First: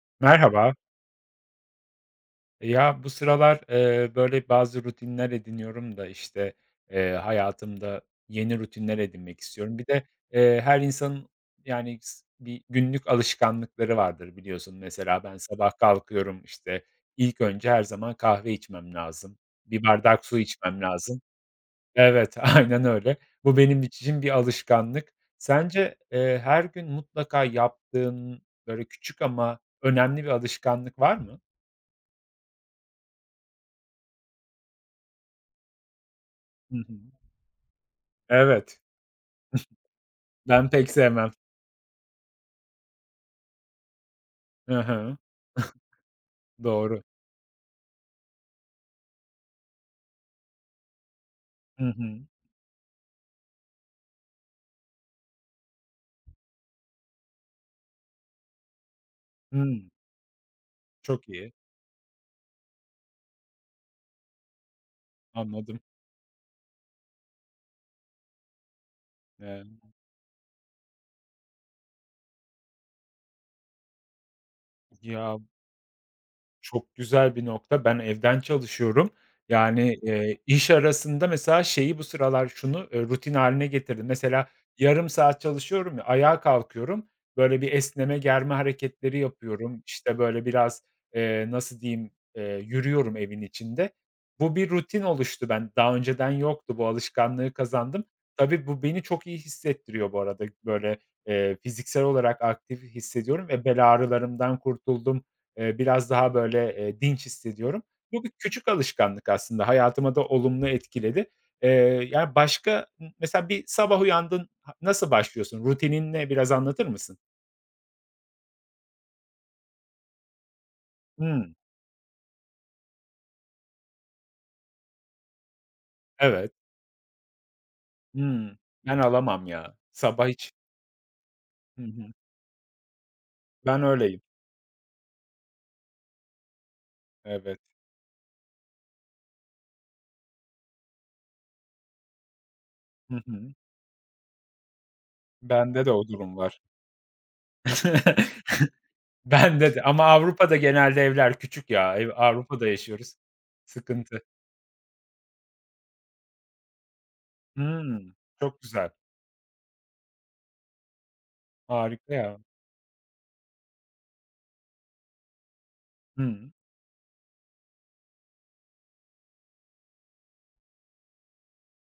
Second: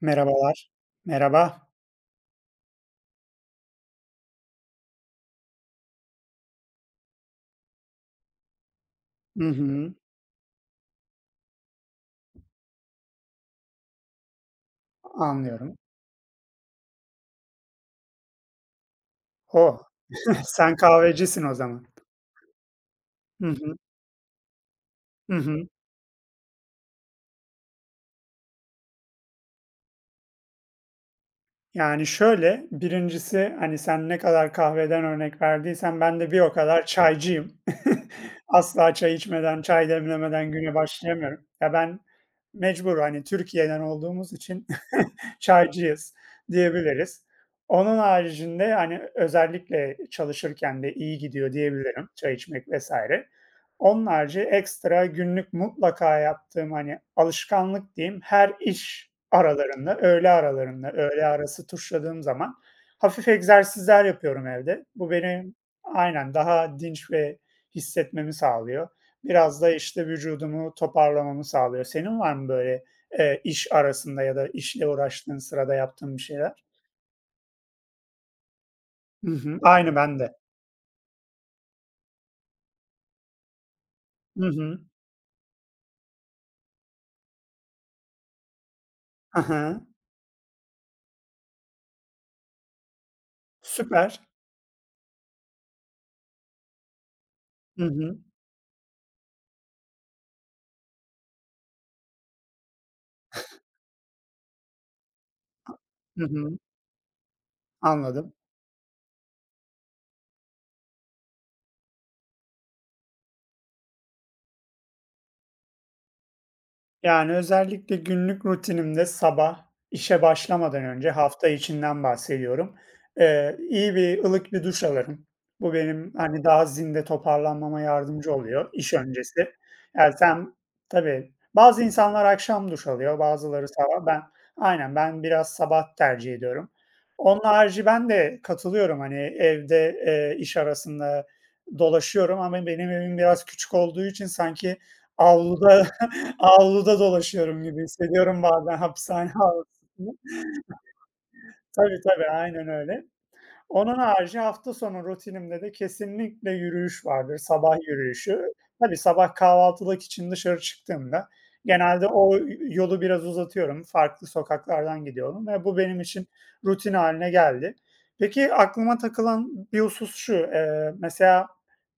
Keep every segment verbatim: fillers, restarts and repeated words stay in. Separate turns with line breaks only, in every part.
Merhabalar.
Merhaba.
Merhaba.
Ya bu sıralar, eee, böyle bazı rutinler ediniyorum da, işte, eee, hayatımda yeni rutinler edinmek
Hı
istiyorum. Bir
hı,
de, eee, her insanın, yani, s bir günlük alışkanlıkları vardır biliyorsun. Mesela ben
anlıyorum.
sabah kalkıyorum, işte, ilk önce her zaman kahve içmem lazım.
O!
Bir bardak su
Sen
içmem lazım.
kahvecisin o zaman.
Evet, aynen öyle.
Hı
Bu
hı.
benim için bir alışkanlık.
Hı hı.
Sence, eee, her gün mutlaka yaptığın, böyle, küçük ama önemli bir alışkanlık var mı?
Yani, şöyle, birincisi hani, sen ne kadar kahveden örnek verdiysen ben de bir o
Hı
kadar
hı.
çaycıyım.
Evet,
Asla çay içmeden, çay demlemeden
ben
güne
pek sevmem.
başlayamıyorum. Ya, ben mecbur, hani, Türkiye'den olduğumuz için
Hı hı,
çaycıyız
doğru.
diyebiliriz. Onun haricinde, hani, özellikle çalışırken de iyi gidiyor
Hı
diyebilirim
hı.
çay içmek vesaire. Onun harici ekstra günlük mutlaka yaptığım, hani, alışkanlık diyeyim, her iş
Hımm,
aralarında, öğle aralarında, öğle
çok iyi,
arası tuşladığım zaman hafif egzersizler yapıyorum evde. Bu beni
anladım.
aynen, daha dinç ve hissetmemi sağlıyor. Biraz
Eee,
da, işte, vücudumu toparlamamı sağlıyor. Senin var mı böyle, eee, iş arasında ya da işle uğraştığın
ya
sırada yaptığın bir şeyler?
çok güzel bir nokta. Ben evden çalışıyorum.
Hı hı. Aynı
Yani,
bende.
eee, iş arasında mesela şeyi bu sıralar şunu, eee, rutin hâline getirdim.
Hı
Mesela
hı.
yarım saat çalışıyorum ya, ayağa kalkıyorum, böyle bir esneme, germe hareketleri
Hı
yapıyorum. İşte, böyle biraz, eee, nasıl diyeyim, eee, yürüyorum evin içinde.
Süper.
Bu bir rutin oluştu, ben daha önceden yoktu. Bu alışkanlığı
Hı
kazandım.
hı.
Tabii bu beni çok iyi hissettiriyor bu arada. Böyle, eee, fiziksel olarak aktif hissediyorum ve bel ağrılarımdan kurtuldum. Eee, biraz
Hı
daha
hı.
böyle, eee, dinç hissediyorum. Bu bir
Anladım.
küçük alışkanlık aslında, hayatıma da olumlu etkiledi. Eee, yani, başka m mesela bir sabah uyandın, ha nasıl başlıyorsun? Rutinin ne? Biraz anlatır mısın?
Yani, özellikle günlük rutinimde sabah işe başlamadan önce, hafta
Hımm,
içinden bahsediyorum, eee, iyi bir, ılık bir duş alırım. Bu benim, hani,
evet.
daha zinde toparlanmama yardımcı
Hımm.
oluyor iş
Ben alamam
öncesi.
ya.
Yani,
Sabah hiç.
sen tabii. Bazı
Hı hı.
insanlar akşam duş alıyor, bazıları
Ben
sabah.
öyleyim.
Ben aynen, ben biraz sabah tercih ediyorum. Onun
Evet.
harici ben de katılıyorum, hani, evde, eee, iş arasında dolaşıyorum ama benim evim
Hı
biraz
hı.
küçük olduğu için sanki
Bende
avluda
de o durum var.
avluda dolaşıyorum gibi hissediyorum bazen hapishane
Bende de ama
avlusunu.
Avrupa'da genelde evler küçük ya.
Tabii,
Ev
tabii,
Avrupa'da
aynen öyle.
yaşıyoruz.
Onun
Sıkıntı.
harici hafta sonu rutinimde de kesinlikle yürüyüş vardır, sabah
Hımm.
yürüyüşü.
Çok güzel.
Tabii sabah kahvaltılık için dışarı çıktığımda genelde
Harika
o
ya.
yolu biraz uzatıyorum, farklı sokaklardan gidiyorum ve bu benim için
Hımm.
rutin hâline geldi. Peki aklıma takılan bir husus şu, eee, mesela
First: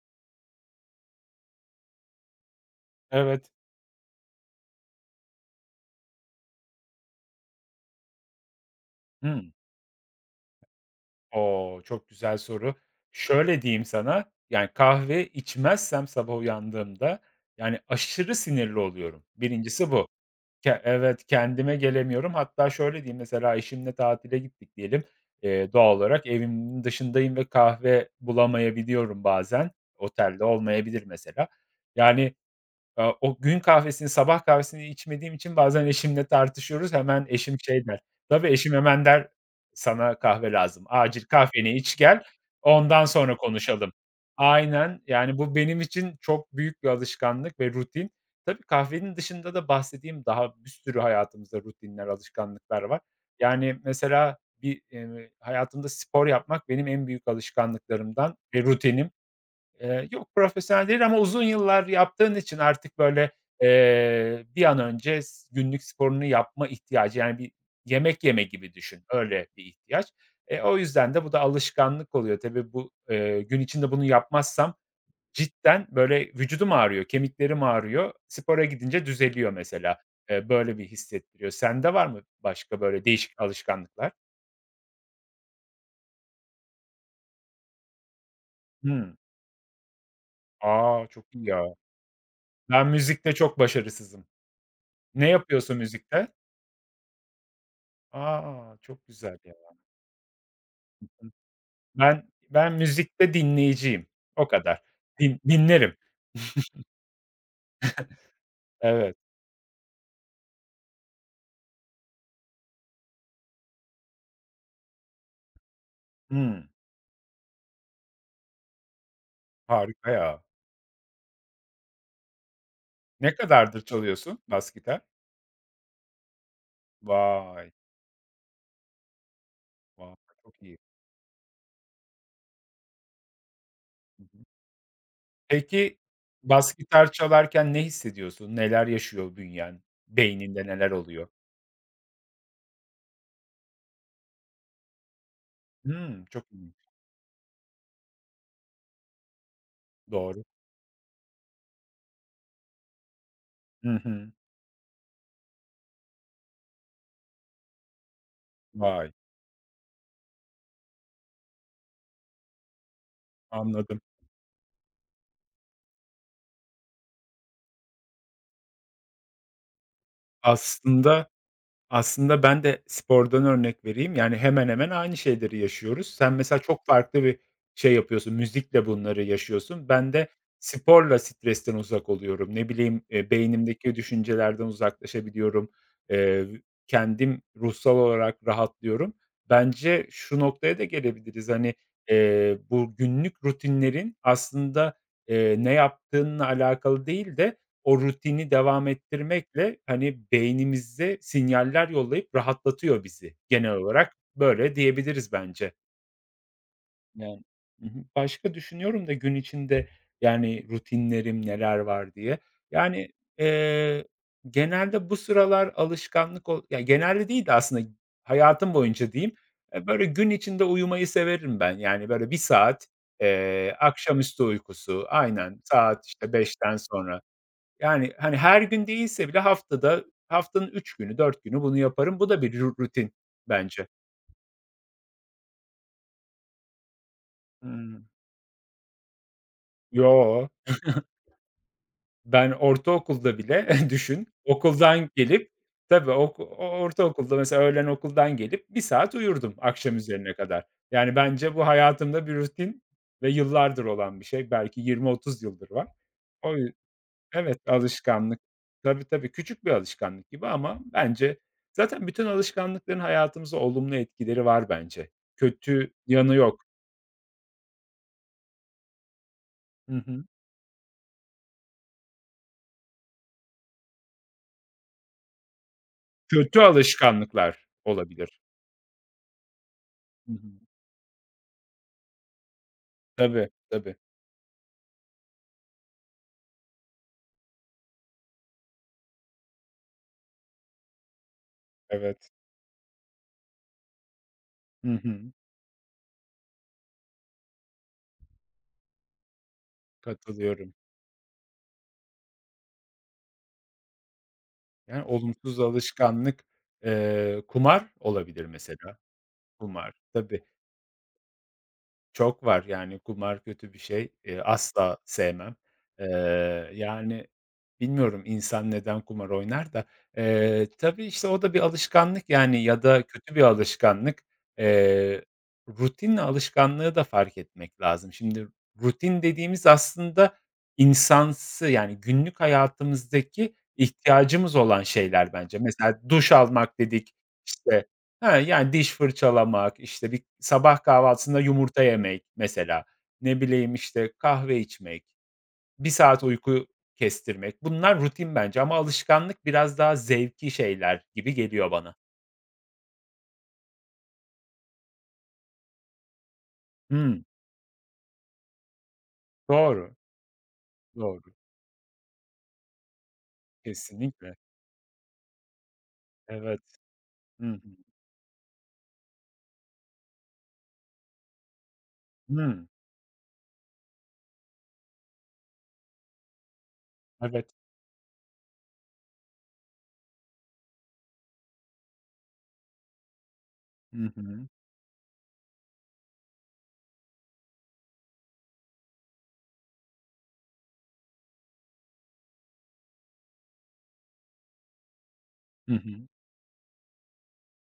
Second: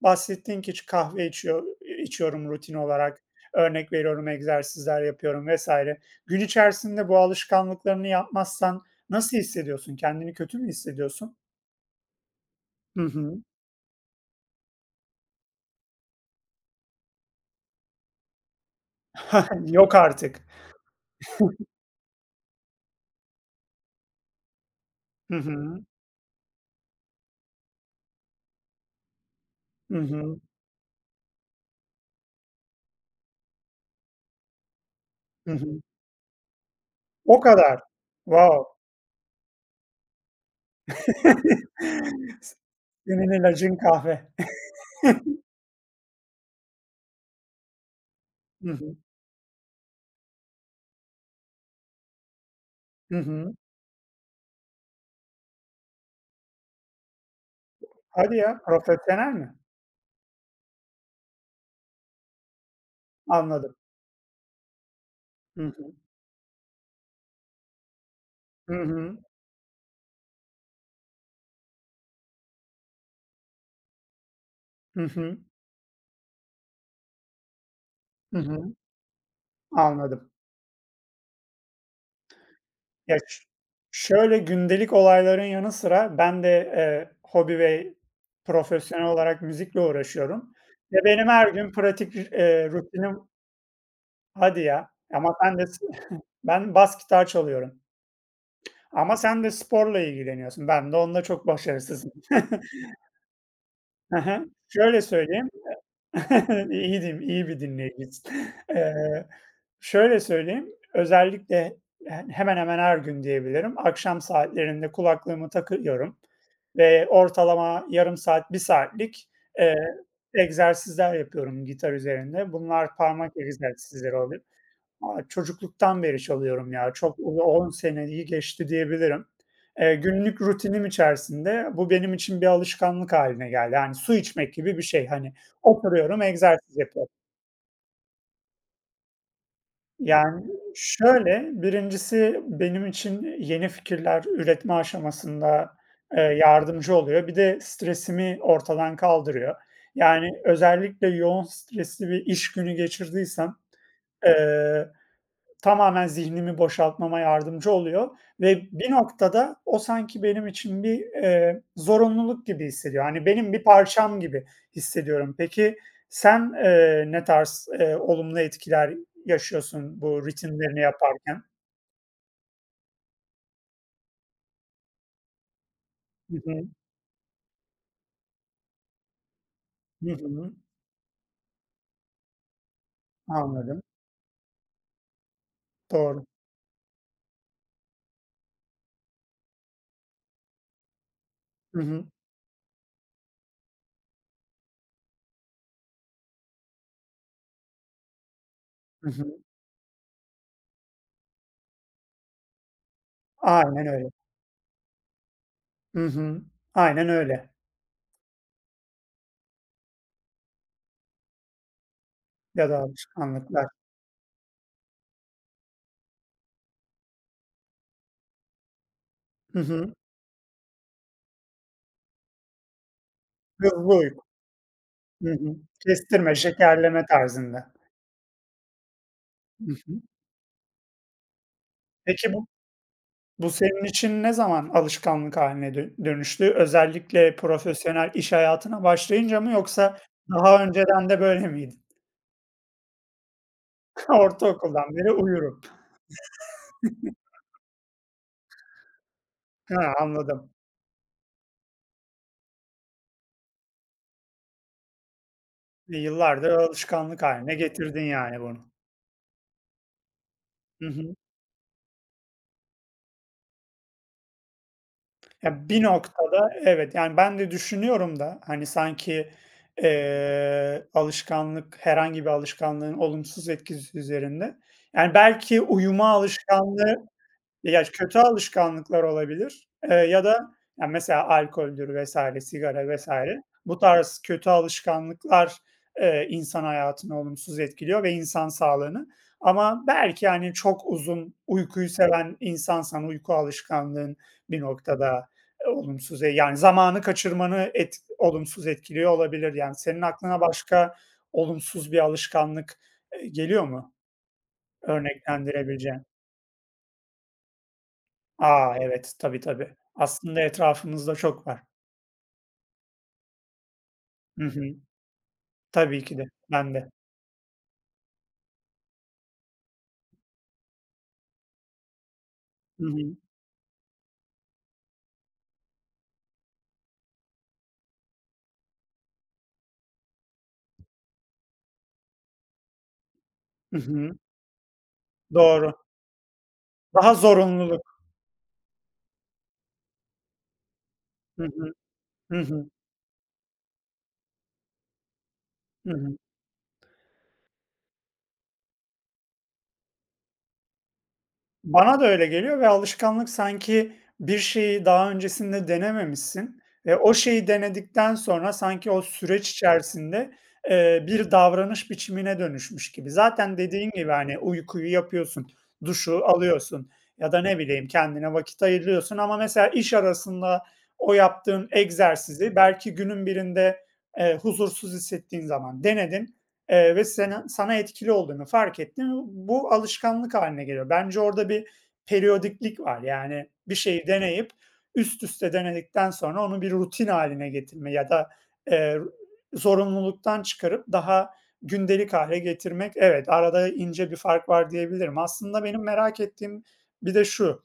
bahsettin ki ç kahve içiyor içiyorum rutin olarak,
Evet.
örnek veriyorum, egzersizler yapıyorum vesaire. Gün içerisinde bu alışkanlıklarını yapmazsan nasıl
Hımm.
hissediyorsun? Kendini kötü mü hissediyorsun?
O! Çok güzel soru.
Hı hı.
Şöyle diyeyim sana, yani, kahve içmezsem sabah uyandığımda, yani, aşırı sinirli oluyorum. Birincisi
Yok
bu.
artık.
Ke evet, kendime gelemiyorum. Hatta şöyle diyeyim, mesela eşimle tatile gittik diyelim.
Hı
Eee,
hı.
doğal olarak evimin dışındayım ve kahve bulamayabiliyorum bazen.
Hı hı.
Otelde olmayabilir mesela. Yani, Aaa, o gün kahvesini, sabah kahvesini içmediğim
Hı
için
hı.
bazen eşimle tartışıyoruz. Hemen
O
eşim
kadar.
şey der. Tabii,
Wow.
eşim hemen der, "Sana kahve lazım. Acil kahveni iç gel, ondan
Senin
sonra
ilacın
konuşalım."
kahve.
Aynen. Yani, bu benim için çok büyük bir alışkanlık ve rutin. Tabii,
Hı hı.
kahvenin dışında da bahsettiğim daha bir sürü hayatımızda rutinler, alışkanlıklar var.
Hı hı.
Yani, mesela bir, eee, hayatımda spor yapmak benim en büyük
Hadi
alışkanlıklarımdan
ya,
ve rutinim.
profesyonel mi?
Eee, yok, profesyonel değil ama uzun yıllar yaptığın için artık, böyle,
Anladım.
eee, bir an önce s
Hı
günlük
hı.
sporunu yapma ihtiyacı, yani, bir yemek yeme
Hı
gibi düşün,
hı.
öyle bir ihtiyaç. E, o yüzden de bu da alışkanlık oluyor. Tabii bu, eee, gün içinde bunu yapmazsam
Hı hı.
cidden, böyle, vücudum ağrıyor, kemiklerim ağrıyor.
Hı
Spora
hı.
gidince düzeliyor mesela.
Anladım.
Eee, böyle bir hissettiriyor. Sende var mı başka böyle
Ya,
değişik
ş
alışkanlıklar?
Şöyle gündelik olayların yanı sıra ben de, eee, hobi ve profesyonel
Hımm.
olarak müzikle uğraşıyorum ve
A,
benim
çok
her
iyi
gün
ya.
pratik, eee,
Ben
rutinim
müzikte çok başarısızım.
hadi ya,
Ne
ama ben de
yapıyorsun müzikte?
ben bas gitar çalıyorum.
A! Çok
Ama
güzel
sen de
ya.
sporla ilgileniyorsun. Ben de onda çok başarısızım.
Ben ben müzikte dinleyiciyim.
Hı hı.
O kadar.
Şöyle
Din
söyleyeyim,
dinlerim.
iyiydim, iyi bir dinleyicisin.
Evet.
Eee, şöyle söyleyeyim, özellikle he hemen hemen her gün diyebilirim, akşam saatlerinde kulaklığımı takıyorum
Hımm.
ve ortalama yarım saat, bir saatlik, eee,
Harika ya.
egzersizler yapıyorum gitar üzerinde. Bunlar parmak
Ne kadardır
egzersizleri
çalıyorsun
oluyor.
bas gitar?
A, çocukluktan beri çalıyorum ya. Çok bu on
Vay!
seneyi geçti diyebilirim. Eee,
Vay!
günlük
Çok iyi.
rutinim içerisinde bu benim için bir alışkanlık haline geldi. Yani su
Hı hı.
içmek gibi bir şey. Hani
Peki,
oturuyorum,
bas
egzersiz yapıyorum.
gitar çalarken ne hissediyorsun? Neler yaşıyor bünyen?
Yani
Beyninde neler oluyor?
şöyle, birincisi benim için yeni fikirler üretme aşamasında, eee,
Hımm. Çok ilginç.
yardımcı oluyor. Bir de stresimi ortadan kaldırıyor. Yani
Doğru.
özellikle yoğun stresli bir iş günü geçirdiysem,
Hı
e,
hı.
tamamen zihnimi boşaltmama yardımcı oluyor ve bir
Vay!
noktada o sanki benim için bir, eee, zorunluluk gibi hissediyor. Hani benim bir
Anladım.
parçam gibi hissediyorum. Peki sen, eee, ne tarz, eee, olumlu etkiler yaşıyorsun bu ritimlerini
Aslında
yaparken?
Aslında ben de spordan örnek vereyim. Yani, hemen hemen aynı şeyleri yaşıyoruz. Sen
Hı
mesela
hı.
çok farklı bir şey yapıyorsun, müzikle bunları yaşıyorsun.
Hı
Ben de
hı.
sporla stresten uzak oluyorum. Ne bileyim, eee,
Anladım.
beynimdeki düşüncelerden uzaklaşabiliyorum.
Doğru.
Eee, kendim ruhsal olarak rahatlıyorum. Bence şu noktaya da gelebiliriz, hani,
Hı hı.
eee, bu günlük rutinlerin aslında, eee, ne yaptığınla alakalı değil de o rutini devam
Hı hı.
ettirmekle, hani, beynimize sinyaller yollayıp rahatlatıyor bizi. Genel
Aynen öyle.
olarak böyle diyebiliriz bence.
Hı hı. Aynen
Yani.
öyle.
Hı hı. Başka düşünüyorum da gün içinde, yani, rutinlerim neler var diye.
Ya da
Yani,
alışkanlıklar.
eee, genelde bu sıralar alışkanlık ol ya, genelde değil de aslında hayatım boyunca diyeyim,
Hı
eee,
hı.
böyle gün içinde uyumayı severim ben. Yani, böyle bir saat, eee,
Hızlı uyku.
akşamüstü uykusu,
Hı hı.
aynen, saat, işte,
Kestirme,
beşten
şekerleme
sonra.
tarzında.
Yani, hani, her gün değilse bile
Hı hı.
haftada haftanın üç günü, dört günü bunu yaparım. Bu
Peki
da
bu
bir ru rutin
Bu senin
bence.
için ne zaman alışkanlık haline dö dönüştü? Özellikle
Hımm.
profesyonel iş hayatına başlayınca mı yoksa
Yo,
daha önceden de böyle miydi?
ben ortaokulda bile düşün,
Ortaokuldan
okuldan
beri
gelip.
uyurum.
Tabii, ok o ortaokulda mesela öğlen okuldan gelip bir saat uyurdum
He,
akşam üzerine
anladım.
kadar. Yani, bence bu hayatımda bir rutin ve yıllardır olan bir şey. Belki yirmi otuz yıldır var.
E, yıllardır
O
alışkanlık haline
Evet,
getirdin
alışkanlık.
yani bunu.
Tabii, tabii, küçük bir alışkanlık gibi ama
Hı hı.
bence zaten bütün alışkanlıkların hayatımıza olumlu etkileri var bence.
Ya, bir
Kötü yanı
noktada
yok.
evet, yani, ben de düşünüyorum da, hani, sanki,
Hı hı.
eee, alışkanlık herhangi bir alışkanlığın olumsuz etkisi üzerinde. Yani, belki uyuma
Kötü
alışkanlığı
alışkanlıklar
ya, kötü
olabilir.
alışkanlıklar olabilir, eee, ya
Hı hı.
da, ya, mesela alkoldür vesaire, sigara vesaire.
Tabii,
Bu
tabii.
tarz kötü alışkanlıklar, eee, insan hayatını olumsuz etkiliyor ve insan sağlığını ama belki, hani, çok uzun uykuyu
Evet.
seven insansan uyku alışkanlığın bir
Hı
noktada,
hı.
eee, olumsuz, e- yani, zamanı kaçırmanı et olumsuz etkiliyor olabilir. Yani, senin aklına
Katılıyorum.
başka olumsuz bir alışkanlık, eee, geliyor mu
Yani olumsuz
örneklendirebileceğin?
alışkanlık, eee, kumar olabilir
A!
mesela.
Evet, tabii, tabii.
Kumar.
Aslında
Tabii.
etrafımızda çok var.
Çok var, yani, kumar kötü bir şey. Eee,
Hı hı.
asla sevmem.
Tabii ki de.
Eee,
Ben de.
yani, bilmiyorum insan neden kumar oynar da. Eee, tabii, işte, o da bir alışkanlık, yani, ya
Hı
da
hı.
kötü bir alışkanlık. Eee, rutinle alışkanlığı da fark etmek lazım. Şimdi rutin dediğimiz aslında insansı, yani, günlük hayatımızdaki
Hı hı.
ihtiyacımız olan şeyler bence.
Doğru.
Mesela duş almak
Daha
dedik,
zorunluluk.
işte. He, yani diş fırçalamak, işte, bir sabah kahvaltısında
Hı hı.
yumurta yemek
Hı hı.
mesela, ne bileyim, işte, kahve içmek, bir
Hı hı.
saat uyku kestirmek. Bunlar rutin bence ama alışkanlık biraz daha zevki şeyler gibi geliyor bana.
Bana da öyle geliyor ve alışkanlık sanki bir şeyi daha öncesinde denememişsin ve o
Hımm.
şeyi denedikten sonra sanki o süreç
Doğru,
içerisinde, eee,
doğru.
bir davranış biçimine dönüşmüş gibi. Zaten dediğin gibi,
Kesinlikle.
hani, uykuyu yapıyorsun, duşu
Evet.
alıyorsun ya da
Hı
ne
hı.
bileyim kendine vakit ayırıyorsun ama mesela iş arasında o yaptığın egzersizi
Hımm.
belki günün birinde, eee, huzursuz hissettiğin zaman denedin. Eee, ve sana
Evet.
sana etkili olduğunu fark ettin. Bu alışkanlık haline geliyor. Bence orada bir periyodiklik var. Yani bir şeyi
Hı hı.
deneyip üst üste denedikten sonra onu bir rutin haline getirme ya da, eee, zorunluluktan çıkarıp daha gündelik hâle getirmek. Evet, arada ince bir fark var diyebilirim. Aslında
Hı
benim
hı.
merak ettiğim bir de şu,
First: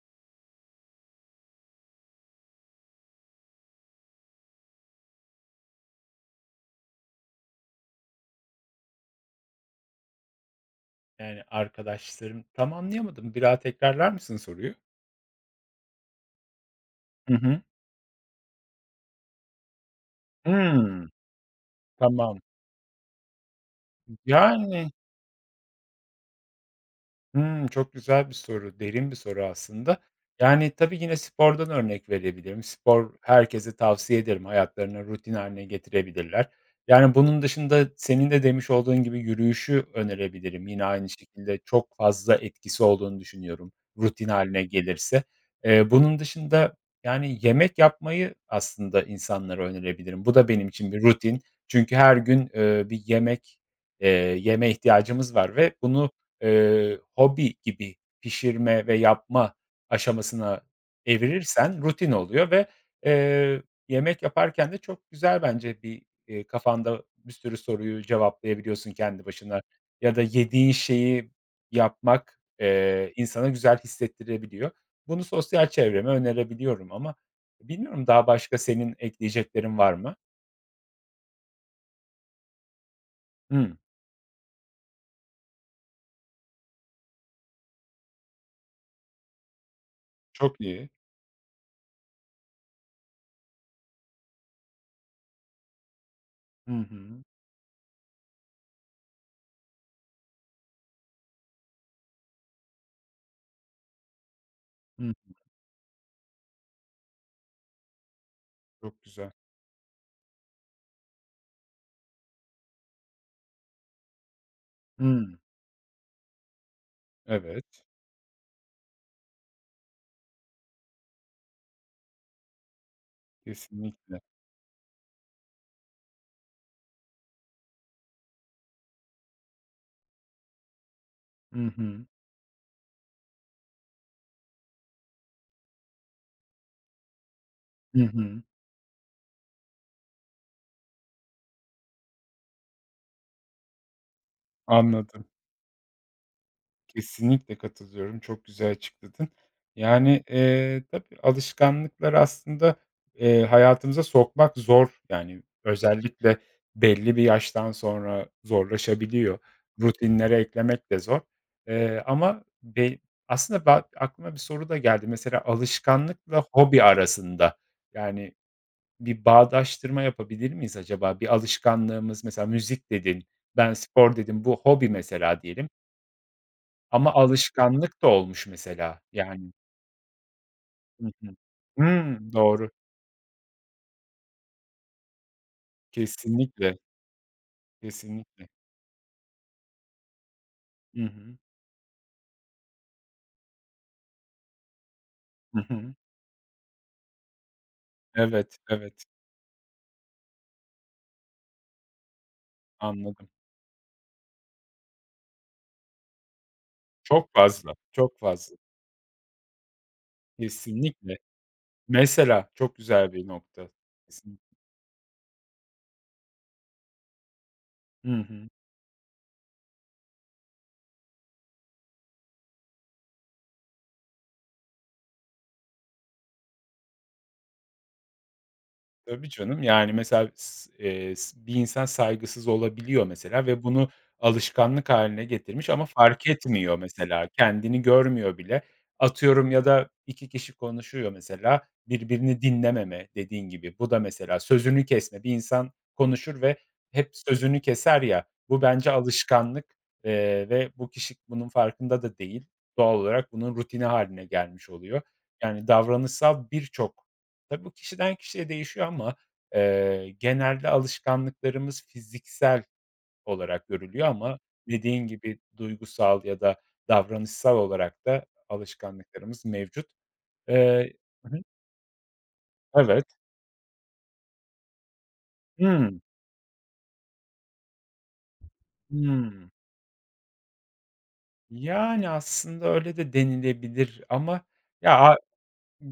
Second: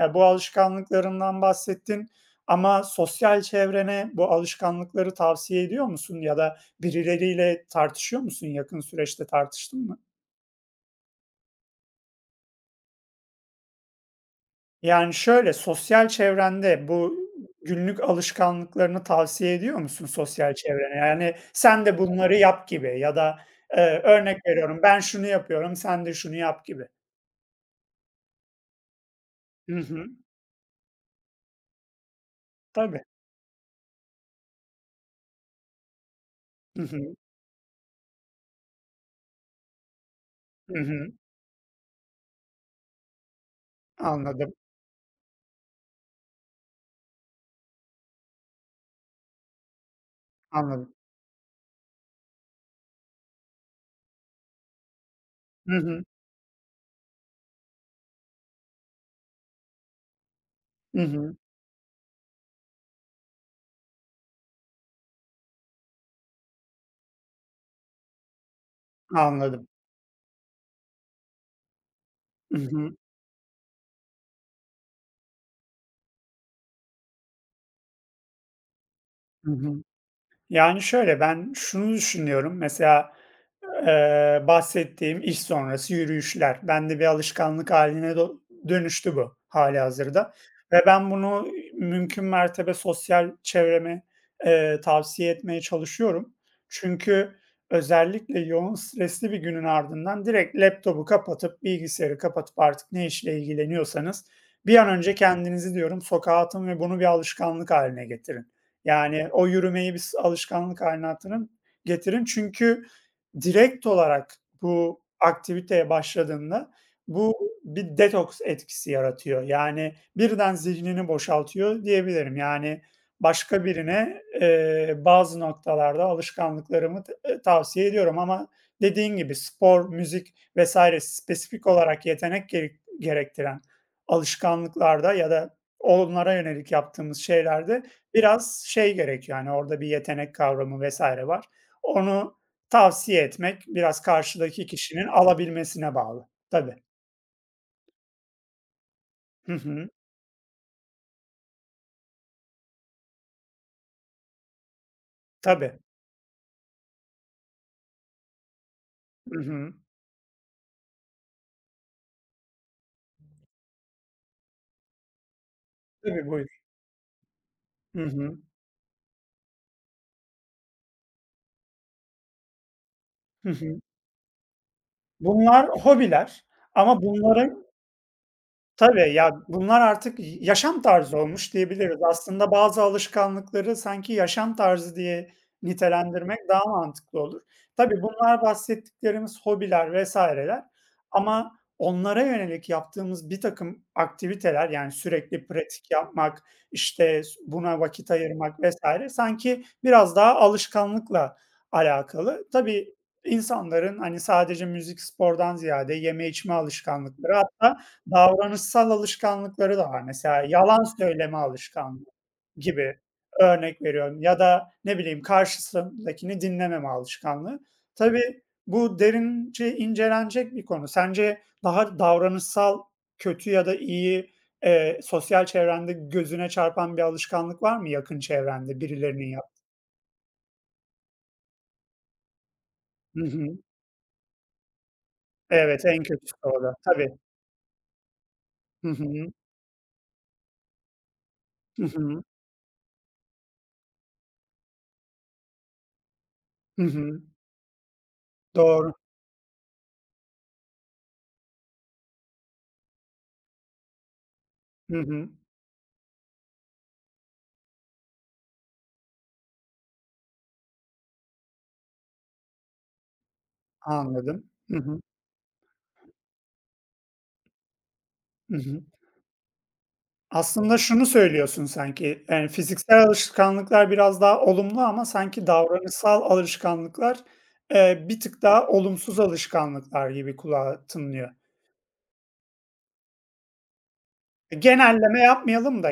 eee, bu alışkanlıklarından bahsettin ama sosyal çevrene bu alışkanlıkları tavsiye ediyor musun ya da birileriyle tartışıyor musun? Yakın süreçte tartıştın mı?
Yani arkadaşlarım Tam anlayamadım. Bir daha tekrarlar mısın soruyu?
Yani, şöyle, sosyal çevrende bu
Hı hı.
günlük alışkanlıklarını tavsiye ediyor musun sosyal çevrene?
Hımm.
Yani, "Sen de bunları
Tamam.
yap." gibi ya da, eee, örnek veriyorum,
Yani
"Ben şunu yapıyorum, sen de şunu yap." gibi.
Hımm, çok güzel bir soru, derin bir soru
Hı
aslında.
hı.
Yani, tabii yine spordan örnek verebilirim.
Tabii.
Spor herkese tavsiye ederim, hayatlarına rutin haline getirebilirler.
Hı hı.
Yani, bunun dışında senin de demiş olduğun gibi yürüyüşü önerebilirim.
Hı
Yine aynı
hı.
şekilde çok fazla etkisi olduğunu düşünüyorum rutin
Anladım,
haline gelirse. Eee, bunun dışında, yani, yemek yapmayı aslında insanlara önerebilirim. Bu da benim için
anladım.
bir rutin. Çünkü her gün, eee, bir yemek, eee, yeme ihtiyacımız var
Hı
ve
hı.
bunu eee, hobi gibi pişirme ve yapma aşamasına
Hı hı.
evirirsen rutin oluyor ve, eee, yemek yaparken de çok güzel bence bir, eee, kafanda bir sürü soruyu cevaplayabiliyorsun kendi başına
Anladım.
ya da yediğin şeyi yapmak,
Hı hı.
eee, insana güzel hissettirebiliyor. Bunu sosyal çevreme önerebiliyorum ama bilmiyorum daha başka senin
Hı hı.
ekleyeceklerin var mı?
Yani, şöyle, ben şunu düşünüyorum, mesela,
Hımm,
eee, bahsettiğim iş sonrası yürüyüşler. Bende bir alışkanlık haline do dönüştü bu hâlihazırda
çok
ve
iyi.
ben bunu mümkün mertebe sosyal çevreme, eee, tavsiye etmeye çalışıyorum.
Hı hı.
Çünkü özellikle yoğun stresli bir günün ardından direkt laptopu kapatıp, bilgisayarı kapatıp artık ne işle ilgileniyorsanız bir an önce
Hımm,
kendinizi diyorum sokağa atın ve bunu bir alışkanlık haline getirin.
çok
Yani
güzel.
o yürümeyi bir alışkanlık hâline hatırın getirin. Çünkü direkt olarak bu
Hımm,
aktiviteye başladığında bu
evet,
bir detoks etkisi yaratıyor. Yani birden zihnini boşaltıyor diyebilirim. Yani başka
kesinlikle.
birine, eee, bazı noktalarda alışkanlıklarımı t eee, tavsiye ediyorum ama dediğin gibi spor, müzik vesaire
Hı
spesifik
hı.
olarak yetenek gerek gerektiren alışkanlıklarda ya da onlara yönelik yaptığımız şeylerde
Hı hı.
biraz şey gerek yani orada bir yetenek kavramı vesaire var. Onu tavsiye etmek biraz karşıdaki kişinin
Anladım.
alabilmesine bağlı. Tabii.
Kesinlikle katılıyorum. Çok güzel açıkladın.
Hı hı.
Yani, eee, tabii alışkanlıklar aslında, eee, hayatımıza sokmak zor. Yani,
Tabii.
özellikle belli bir yaştan sonra zorlaşabiliyor.
Hı hı.
Rutinlere eklemek de zor. Eee, ama be aslında ba aklıma bir soru da geldi. Mesela
Tabii,
alışkanlıkla
buyur.
hobi arasında,
Hı
yani,
hı.
bir bağdaştırma yapabilir miyiz acaba? Bir alışkanlığımız mesela müzik dedin,
Hı
ben
hı.
spor dedim, bu hobi mesela
Bunlar
diyelim
hobiler ama
ama
bunlara
alışkanlık da olmuş mesela
tabii, ya,
yani.
bunlar artık yaşam
Hı
tarzı
hı.
olmuş diyebiliriz.
Hımm,
Aslında
doğru.
bazı alışkanlıkları sanki yaşam tarzı diye nitelendirmek daha
Kesinlikle,
mantıklı olur. Tabii bunlar
kesinlikle.
bahsettiklerimiz hobiler vesaireler
Hı hı.
ama onlara yönelik yaptığımız bir takım aktiviteler, yani, sürekli
Hı
pratik
hı.
yapmak, işte, buna vakit
Evet,
ayırmak
evet,
vesaire sanki biraz daha alışkanlıkla alakalı. Tabii
anladım.
insanların, hani, sadece müzik, spordan ziyade yeme içme
Çok
alışkanlıkları
fazla,
hatta
çok fazla.
davranışsal alışkanlıkları da var. Mesela yalan
Kesinlikle.
söyleme alışkanlığı
Mesela çok
gibi
güzel bir nokta.
örnek veriyorum ya
Kesin
da ne bileyim karşısındakini dinlememe alışkanlığı.
Hı
Tabii
hı.
bu derince incelenecek bir konu. Sence daha davranışsal kötü ya da iyi, eee, sosyal çevrende gözüne çarpan bir alışkanlık var mı yakın çevrende birilerinin
Tabii
yap
canım. Yani, mesela s eee, s bir insan saygısız olabiliyor
hı
mesela
hı.
ve bunu alışkanlık haline getirmiş
Evet,
ama
en
fark
kötüsü o da.
etmiyor
Tabii.
mesela, kendini görmüyor bile.
Hı hı.
Atıyorum ya da iki kişi konuşuyor mesela,
Hı hı.
birbirini dinlememe dediğin gibi. Bu da mesela sözünü kesme. Bir insan konuşur ve
Hı
hep
hı.
sözünü keser ya, bu bence
Doğru.
alışkanlık, eee, ve bu kişi bunun farkında da değil. Doğal olarak bunun rutini haline gelmiş
Hı
oluyor.
hı.
Yani davranışsal birçok Tabii bu kişiden kişiye değişiyor ama, eee, genelde alışkanlıklarımız fiziksel olarak görülüyor ama
Anladım. Hı hı.
dediğin gibi duygusal ya da davranışsal olarak da
Hı hı.
alışkanlıklarımız mevcut.
Aslında
Eee
şunu
Hı hı.
söylüyorsun sanki, yani, fiziksel
Evet.
alışkanlıklar biraz daha olumlu ama sanki
Hımm.
davranışsal alışkanlıklar, eee, bir tık daha olumsuz
Hımm.
alışkanlıklar gibi kulağa tınlıyor.
Yani, aslında öyle de denilebilir ama
E,
ya, a
genelleme yapmayalım da,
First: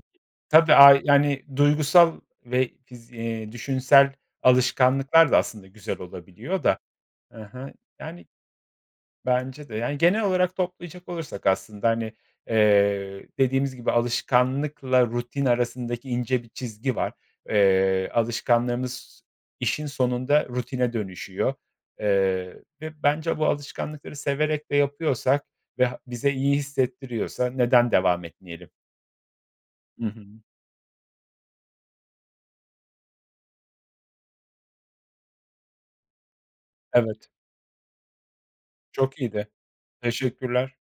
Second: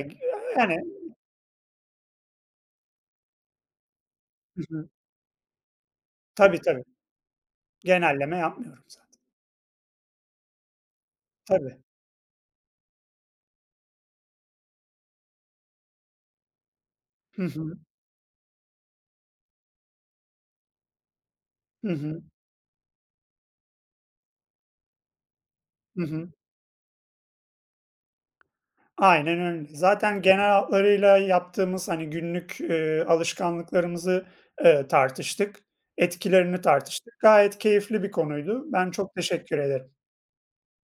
tabii,
yani
a yani, duygusal ve fiz eee, düşünsel
hı hı.
alışkanlıklar da aslında güzel
Tabii,
olabiliyor da.
tabii.
Hı Yani,
Genelleme yapmıyorum zaten.
bence de. Yani, genel olarak toplayacak olursak
Tabii.
aslında, hani, eee, dediğimiz gibi alışkanlıkla rutin arasındaki ince bir çizgi var.
Hı hı.
Eee, alışkanlığımız işin sonunda rutine dönüşüyor,
Hı hı.
eee, ve bence bu alışkanlıkları severek de yapıyorsak ve ha
Hı hı.
bize iyi hissettiriyorsa neden devam etmeyelim?
Aynen öyle.
Hı
Zaten
hı.
genel hatlarıyla yaptığımız, hani, günlük, eee, alışkanlıklarımızı, eee, tartıştık. Etkilerini tartıştık.
Evet.
Gayet keyifli bir konuydu. Ben çok
Çok iyiydi.
teşekkür ederim.
Teşekkürler.